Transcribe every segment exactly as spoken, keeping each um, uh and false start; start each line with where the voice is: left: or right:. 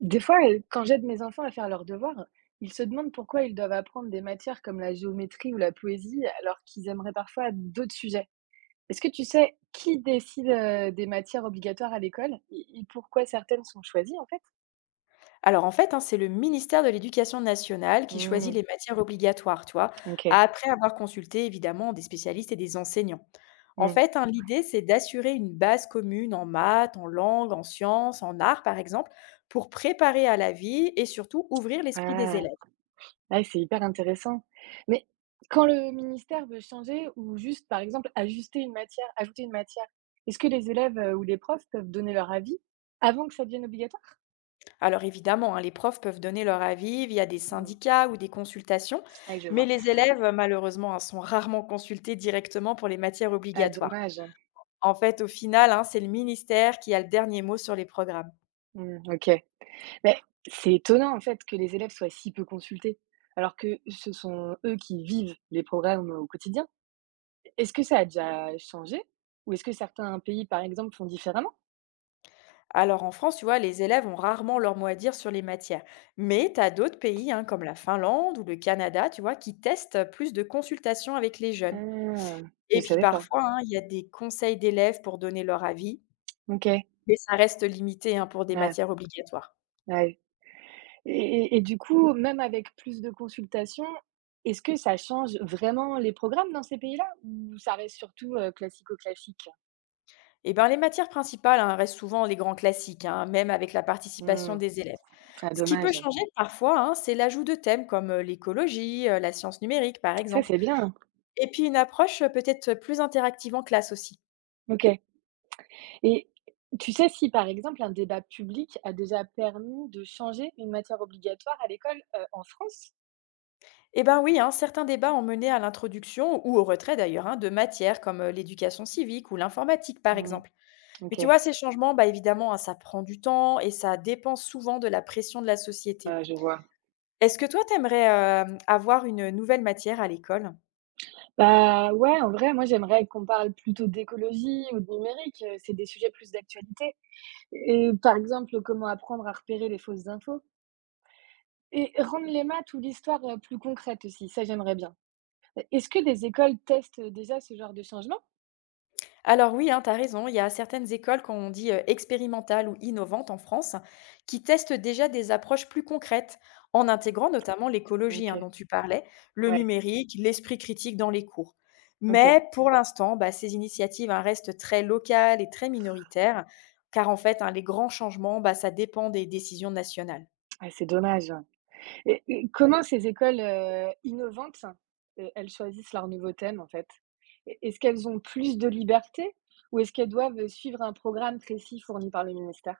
right: Des fois, heu, quand j'aide mes enfants à faire leurs devoirs, ils se demandent pourquoi ils doivent apprendre des matières comme la géométrie ou la poésie, alors qu'ils aimeraient parfois d'autres sujets. Est-ce que tu sais qui décide, heu, des matières obligatoires à l'école et et pourquoi certaines sont choisies, en fait?
left: Alors en fait, hein, c'est le ministère de l'Éducation nationale qui choisit
right: Mmh,
left: les matières obligatoires, tu vois,
right: OK.
left: après avoir consulté évidemment des spécialistes et des enseignants. En
right: Mmh.
left: fait, hein, l'idée, c'est d'assurer une base commune en maths, en langue, en sciences, en arts, par exemple, pour préparer à la vie et surtout ouvrir l'esprit des
right: Ah!
left: élèves.
right: Ah, c'est hyper intéressant. Mais quand le ministère veut changer ou juste, par exemple, ajuster une matière ajouter une matière, est-ce que les élèves, heu, ou les profs peuvent donner leur avis avant que ça devienne obligatoire?
left: Alors évidemment, hein, les profs peuvent donner leur avis via des
right: Mmh.
left: syndicats ou des consultations,
right: Ouais, je
left: mais
right: vois.
left: les élèves, malheureusement, hein, sont rarement consultés directement pour les matières
right: Ah,
left: obligatoires.
right: dommage, hein.
left: En fait, au final, hein, c'est le ministère qui a le dernier mot sur les programmes.
right: Mmh, OK. Mais c'est étonnant en fait que les élèves soient si peu consultés, alors que ce sont eux qui vivent les programmes au quotidien. Est-ce que ça a déjà changé? Ou est-ce que certains pays, par exemple, font différemment?
left: Alors en France, tu vois, les élèves ont rarement leur mot à dire sur les matières. Mais tu as d'autres pays, hein, comme la Finlande ou le Canada, tu vois, qui testent plus de consultations avec les jeunes.
right: Ah, je
left: Et puis
right: savais pas.
left: parfois, hein, il y a des conseils d'élèves pour donner leur avis,
right: OK.
left: mais ça reste limité hein, pour des
right: Ah,
left: matières obligatoires.
right: ouais. Et et et du coup, même avec plus de consultations, est-ce que ça change vraiment les programmes dans ces pays-là? Ou ça reste surtout, heu, classico-classique?
left: Eh ben, les matières principales hein, restent souvent les grands classiques, hein, même avec la participation
right: Hmm,
left: des élèves.
right: ah
left: Ce qui peut
right: dommage.
left: changer parfois, hein, c'est l'ajout de thèmes comme euh, l'écologie, euh, la science numérique, par
right: Ça,
left: exemple.
right: c'est bien.
left: Et puis une approche, heu, peut-être plus interactive en classe aussi.
right: OK. Et tu sais si, par exemple, un débat public a déjà permis de changer une matière obligatoire à l'école, heu, en France?
left: Eh ben oui, hein, certains débats ont mené à l'introduction ou au retrait d'ailleurs, hein, de matières comme, heu, l'éducation civique ou l'informatique par
right: Mmh.
left: exemple. Mais tu
right: OK.
left: vois, ces changements, bah, évidemment, hein, ça prend du temps et ça dépend souvent de la pression de la société.
right: Ouais, je vois.
left: Est-ce que toi, tu aimerais, avoir une, nouvelle matière à l'école?
right: Bah, ouais, en vrai, moi, j'aimerais qu'on parle plutôt d'écologie ou de numérique, heu, c'est des sujets plus d'actualité et par exemple, comment apprendre à repérer les fausses infos et rendre les maths ou l'histoire, heu, plus concrètes aussi, ça, j'aimerais bien. Heu, est-ce que des écoles testent, déjà ce genre de changement?
left: Alors oui, hein, tu as raison, il y a certaines écoles, quand on dit euh, expérimentales ou innovantes en France, qui testent déjà des approches plus concrètes, en
right: Mmh.
left: intégrant notamment l'écologie hein,
right: OK.
left: dont tu parlais, le
right: Ouais,
left: numérique, l'esprit critique dans les cours.
right: OK.
left: Mais pour l'instant, bah, ces initiatives hein, restent très locales et très minoritaires, car en fait, hein, les grands changements, bah, ça dépend des décisions nationales.
right: Ouais, c'est dommage. Et et comment ces écoles, heu, innovantes, heu, elles choisissent leur nouveau thème en fait? E est-ce qu'elles ont plus de liberté ou est-ce qu'elles doivent, suivre un programme précis fourni par le ministère?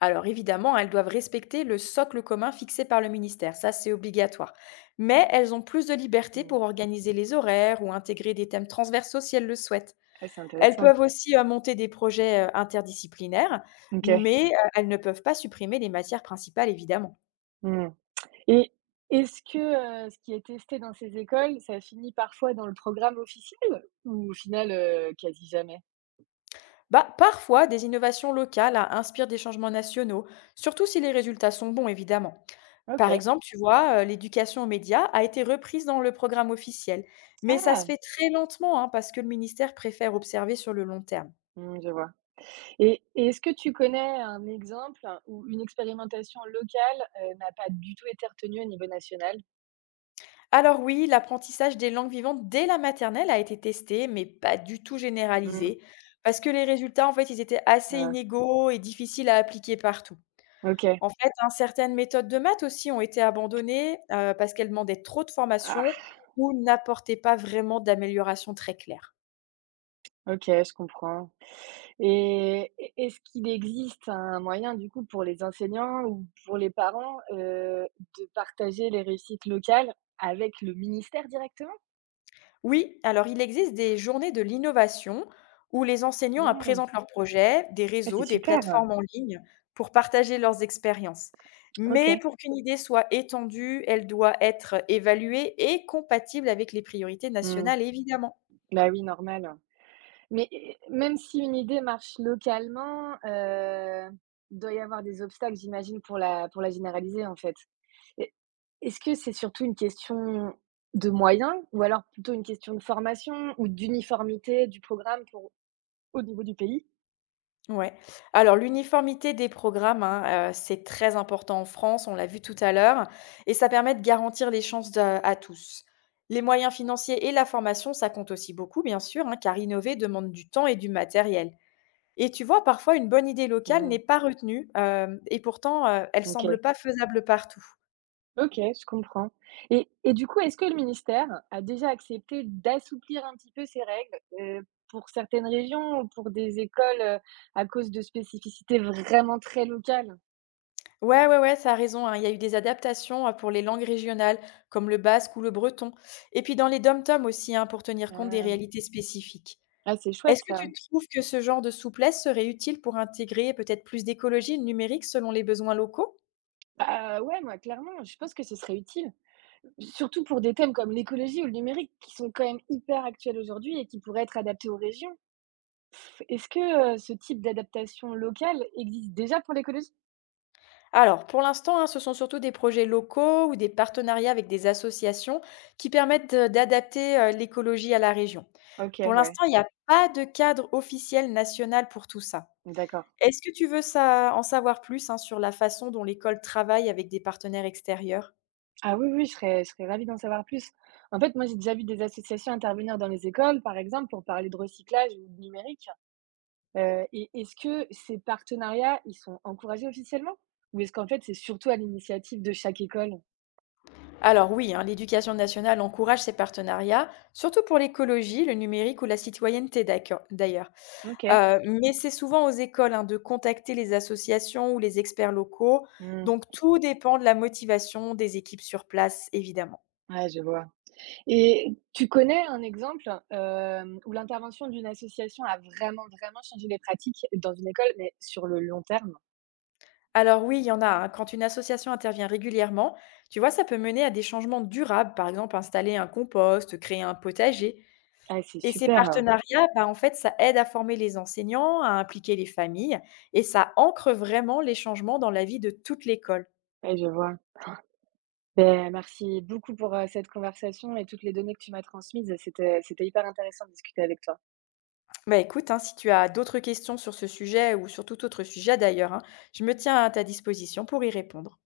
left: Alors évidemment, elles doivent respecter le socle commun fixé par le ministère, ça c'est obligatoire. Mais elles ont plus de liberté
right: Mmh.
left: pour organiser les horaires ou intégrer des thèmes transversaux si elles le souhaitent.
right: Ah, c'est
left: Elles
right: intéressant.
left: peuvent aussi euh, monter des projets euh, interdisciplinaires,
right: OK.
left: mais euh, elles ne peuvent pas supprimer les matières principales évidemment.
right: Mmh, et est-ce que, heu, ce qui est testé dans ces écoles, ça finit parfois dans le programme officiel ou au final, heu, quasi jamais?
left: Bah, parfois, des innovations locales ah, inspirent des changements nationaux, surtout si les résultats sont bons évidemment. Par
right: OK.
left: exemple, tu vois, heu, l'éducation aux médias a été reprise dans le programme officiel, mais ça se
right: Ah!
left: fait très lentement, hein, parce que le ministère préfère observer sur le long terme.
right: Mmh, je vois, et et est-ce que tu connais un exemple où une expérimentation locale, heu, n'a pas du tout été retenue au niveau national?
left: Alors oui, l'apprentissage des langues vivantes dès la maternelle a été testé, mais pas du tout
right: Mmh.
left: généralisé, parce que les résultats, en fait, ils étaient assez
right: Ouais.
left: inégaux et difficiles à appliquer partout.
right: OK.
left: En fait, hein, certaines méthodes de maths aussi ont été abandonnées, heu, parce qu'elles demandaient trop de formation
right: Ah!
left: ou n'apportaient pas vraiment d'amélioration très claire.
right: OK, je comprends, et e est-ce qu'il existe un moyen, du coup, pour les enseignants ou pour les parents, heu, de partager les réussites locales avec le ministère directement?
left: Oui, alors il existe des journées de l'innovation où les enseignants euh,
right: Mmh.
left: présentent leurs projets, des
right: Ah, c'est
left: réseaux, des
right: super!
left: plateformes en ligne pour partager leurs expériences. Mais
right: OK.
left: pour qu'une idée soit étendue, elle doit être évaluée et compatible avec les priorités
right: Mmh.
left: nationales, évidemment.
right: Bah, oui, normal. Mais et même si une idée marche localement, heu, il doit y avoir des obstacles, j'imagine, pour la pour la généraliser, en fait? Et est-ce que c'est surtout une question de moyens ou alors plutôt une question de formation ou d'uniformité du programme pour au niveau du pays?
left: Ouais. Alors l'uniformité des programmes, hein, euh, c'est très important en France, on l'a vu tout à l'heure, et ça permet de garantir les chances de- à tous. Les moyens financiers et la formation, ça compte aussi beaucoup, bien sûr, hein, car innover demande du temps et du matériel. Et tu vois, parfois, une bonne idée locale
right: Mmh,
left: n'est pas retenue, hem et pourtant, heu, elle
right: OK.
left: semble pas faisable partout.
right: OK, je comprends, et et du coup, est-ce que le ministère a déjà accepté d'assouplir un petit peu ces règles, heu, pour certaines régions ou pour des écoles, heu, à cause de spécificités vraiment très locales?
left: Ouais, ouais, ouais, ça a raison, hein, il y a eu des adaptations, heu, pour les langues régionales, comme le basque ou le breton. Et puis dans les DOM-TOM aussi, hein, pour tenir compte des
right: Heu,
left: réalités spécifiques.
right: ah, c'est chouette
left: Est-ce que
right: ça.
left: tu trouves que ce genre de souplesse serait utile pour intégrer peut-être plus d'écologie et de numérique selon les besoins locaux?
right: Bah, ouais, moi, clairement, je pense que ce serait utile, surtout pour des thèmes comme l'écologie ou le numérique qui sont quand même hyper actuels aujourd'hui et qui pourraient être adaptés aux régions. Pff, est-ce que, heu, ce type d'adaptation locale existe déjà pour l'écologie?
left: Alors, pour l'instant, hein, ce sont surtout des projets locaux ou des partenariats avec des associations qui permettent de d'adapter, heu, l'écologie à la région.
right: OK,
left: Pour
right: ouais,
left: l'instant, il n'y a pas de cadre officiel national pour tout ça.
right: d'accord.
left: Est-ce que tu veux ça en savoir plus, hein, sur la façon dont l'école travaille avec des partenaires extérieurs?
right: Ah oui, oui, je serais je serais ravie d'en savoir plus. En fait, moi, j'ai déjà vu des associations intervenir dans les écoles, par exemple, pour parler de recyclage ou de numérique. Heu et est-ce que ces partenariats, ils sont encouragés officiellement? Ou est-ce qu'en fait, c'est surtout à l'initiative de chaque école?
left: Alors oui, hein, l'éducation nationale encourage ces partenariats, surtout pour l'écologie, le numérique ou la citoyenneté d'acc- d'ailleurs.
right: OK.
left: Euh, mais c'est souvent aux écoles hein, de contacter les associations ou les experts locaux.
right: Mmh.
left: Donc tout dépend de la motivation des équipes sur place, évidemment.
right: Ouais, je vois. Et tu connais un exemple, hem, où l'intervention d'une association a vraiment, vraiment changé les pratiques dans une école, mais sur le long terme?
left: Alors oui, il y en a. hein. Quand une association intervient régulièrement, tu vois, ça peut mener à des changements durables, par exemple installer un compost, créer un potager.
right: Ah, c'est
left: Et ces
right: super, heu,
left: partenariats, bah, en fait, ça aide à former les enseignants, à impliquer les familles, et ça ancre vraiment les changements dans la vie de toute l'école.
right: ouais, je vois. Ben merci beaucoup pour, heu, cette conversation et toutes les données que tu m'as transmises. C'était c'était hyper intéressant de discuter avec toi.
left: Bah écoute, hein, si tu as d'autres questions sur ce sujet ou sur tout autre sujet d'ailleurs, hein, je me tiens à ta disposition pour y répondre.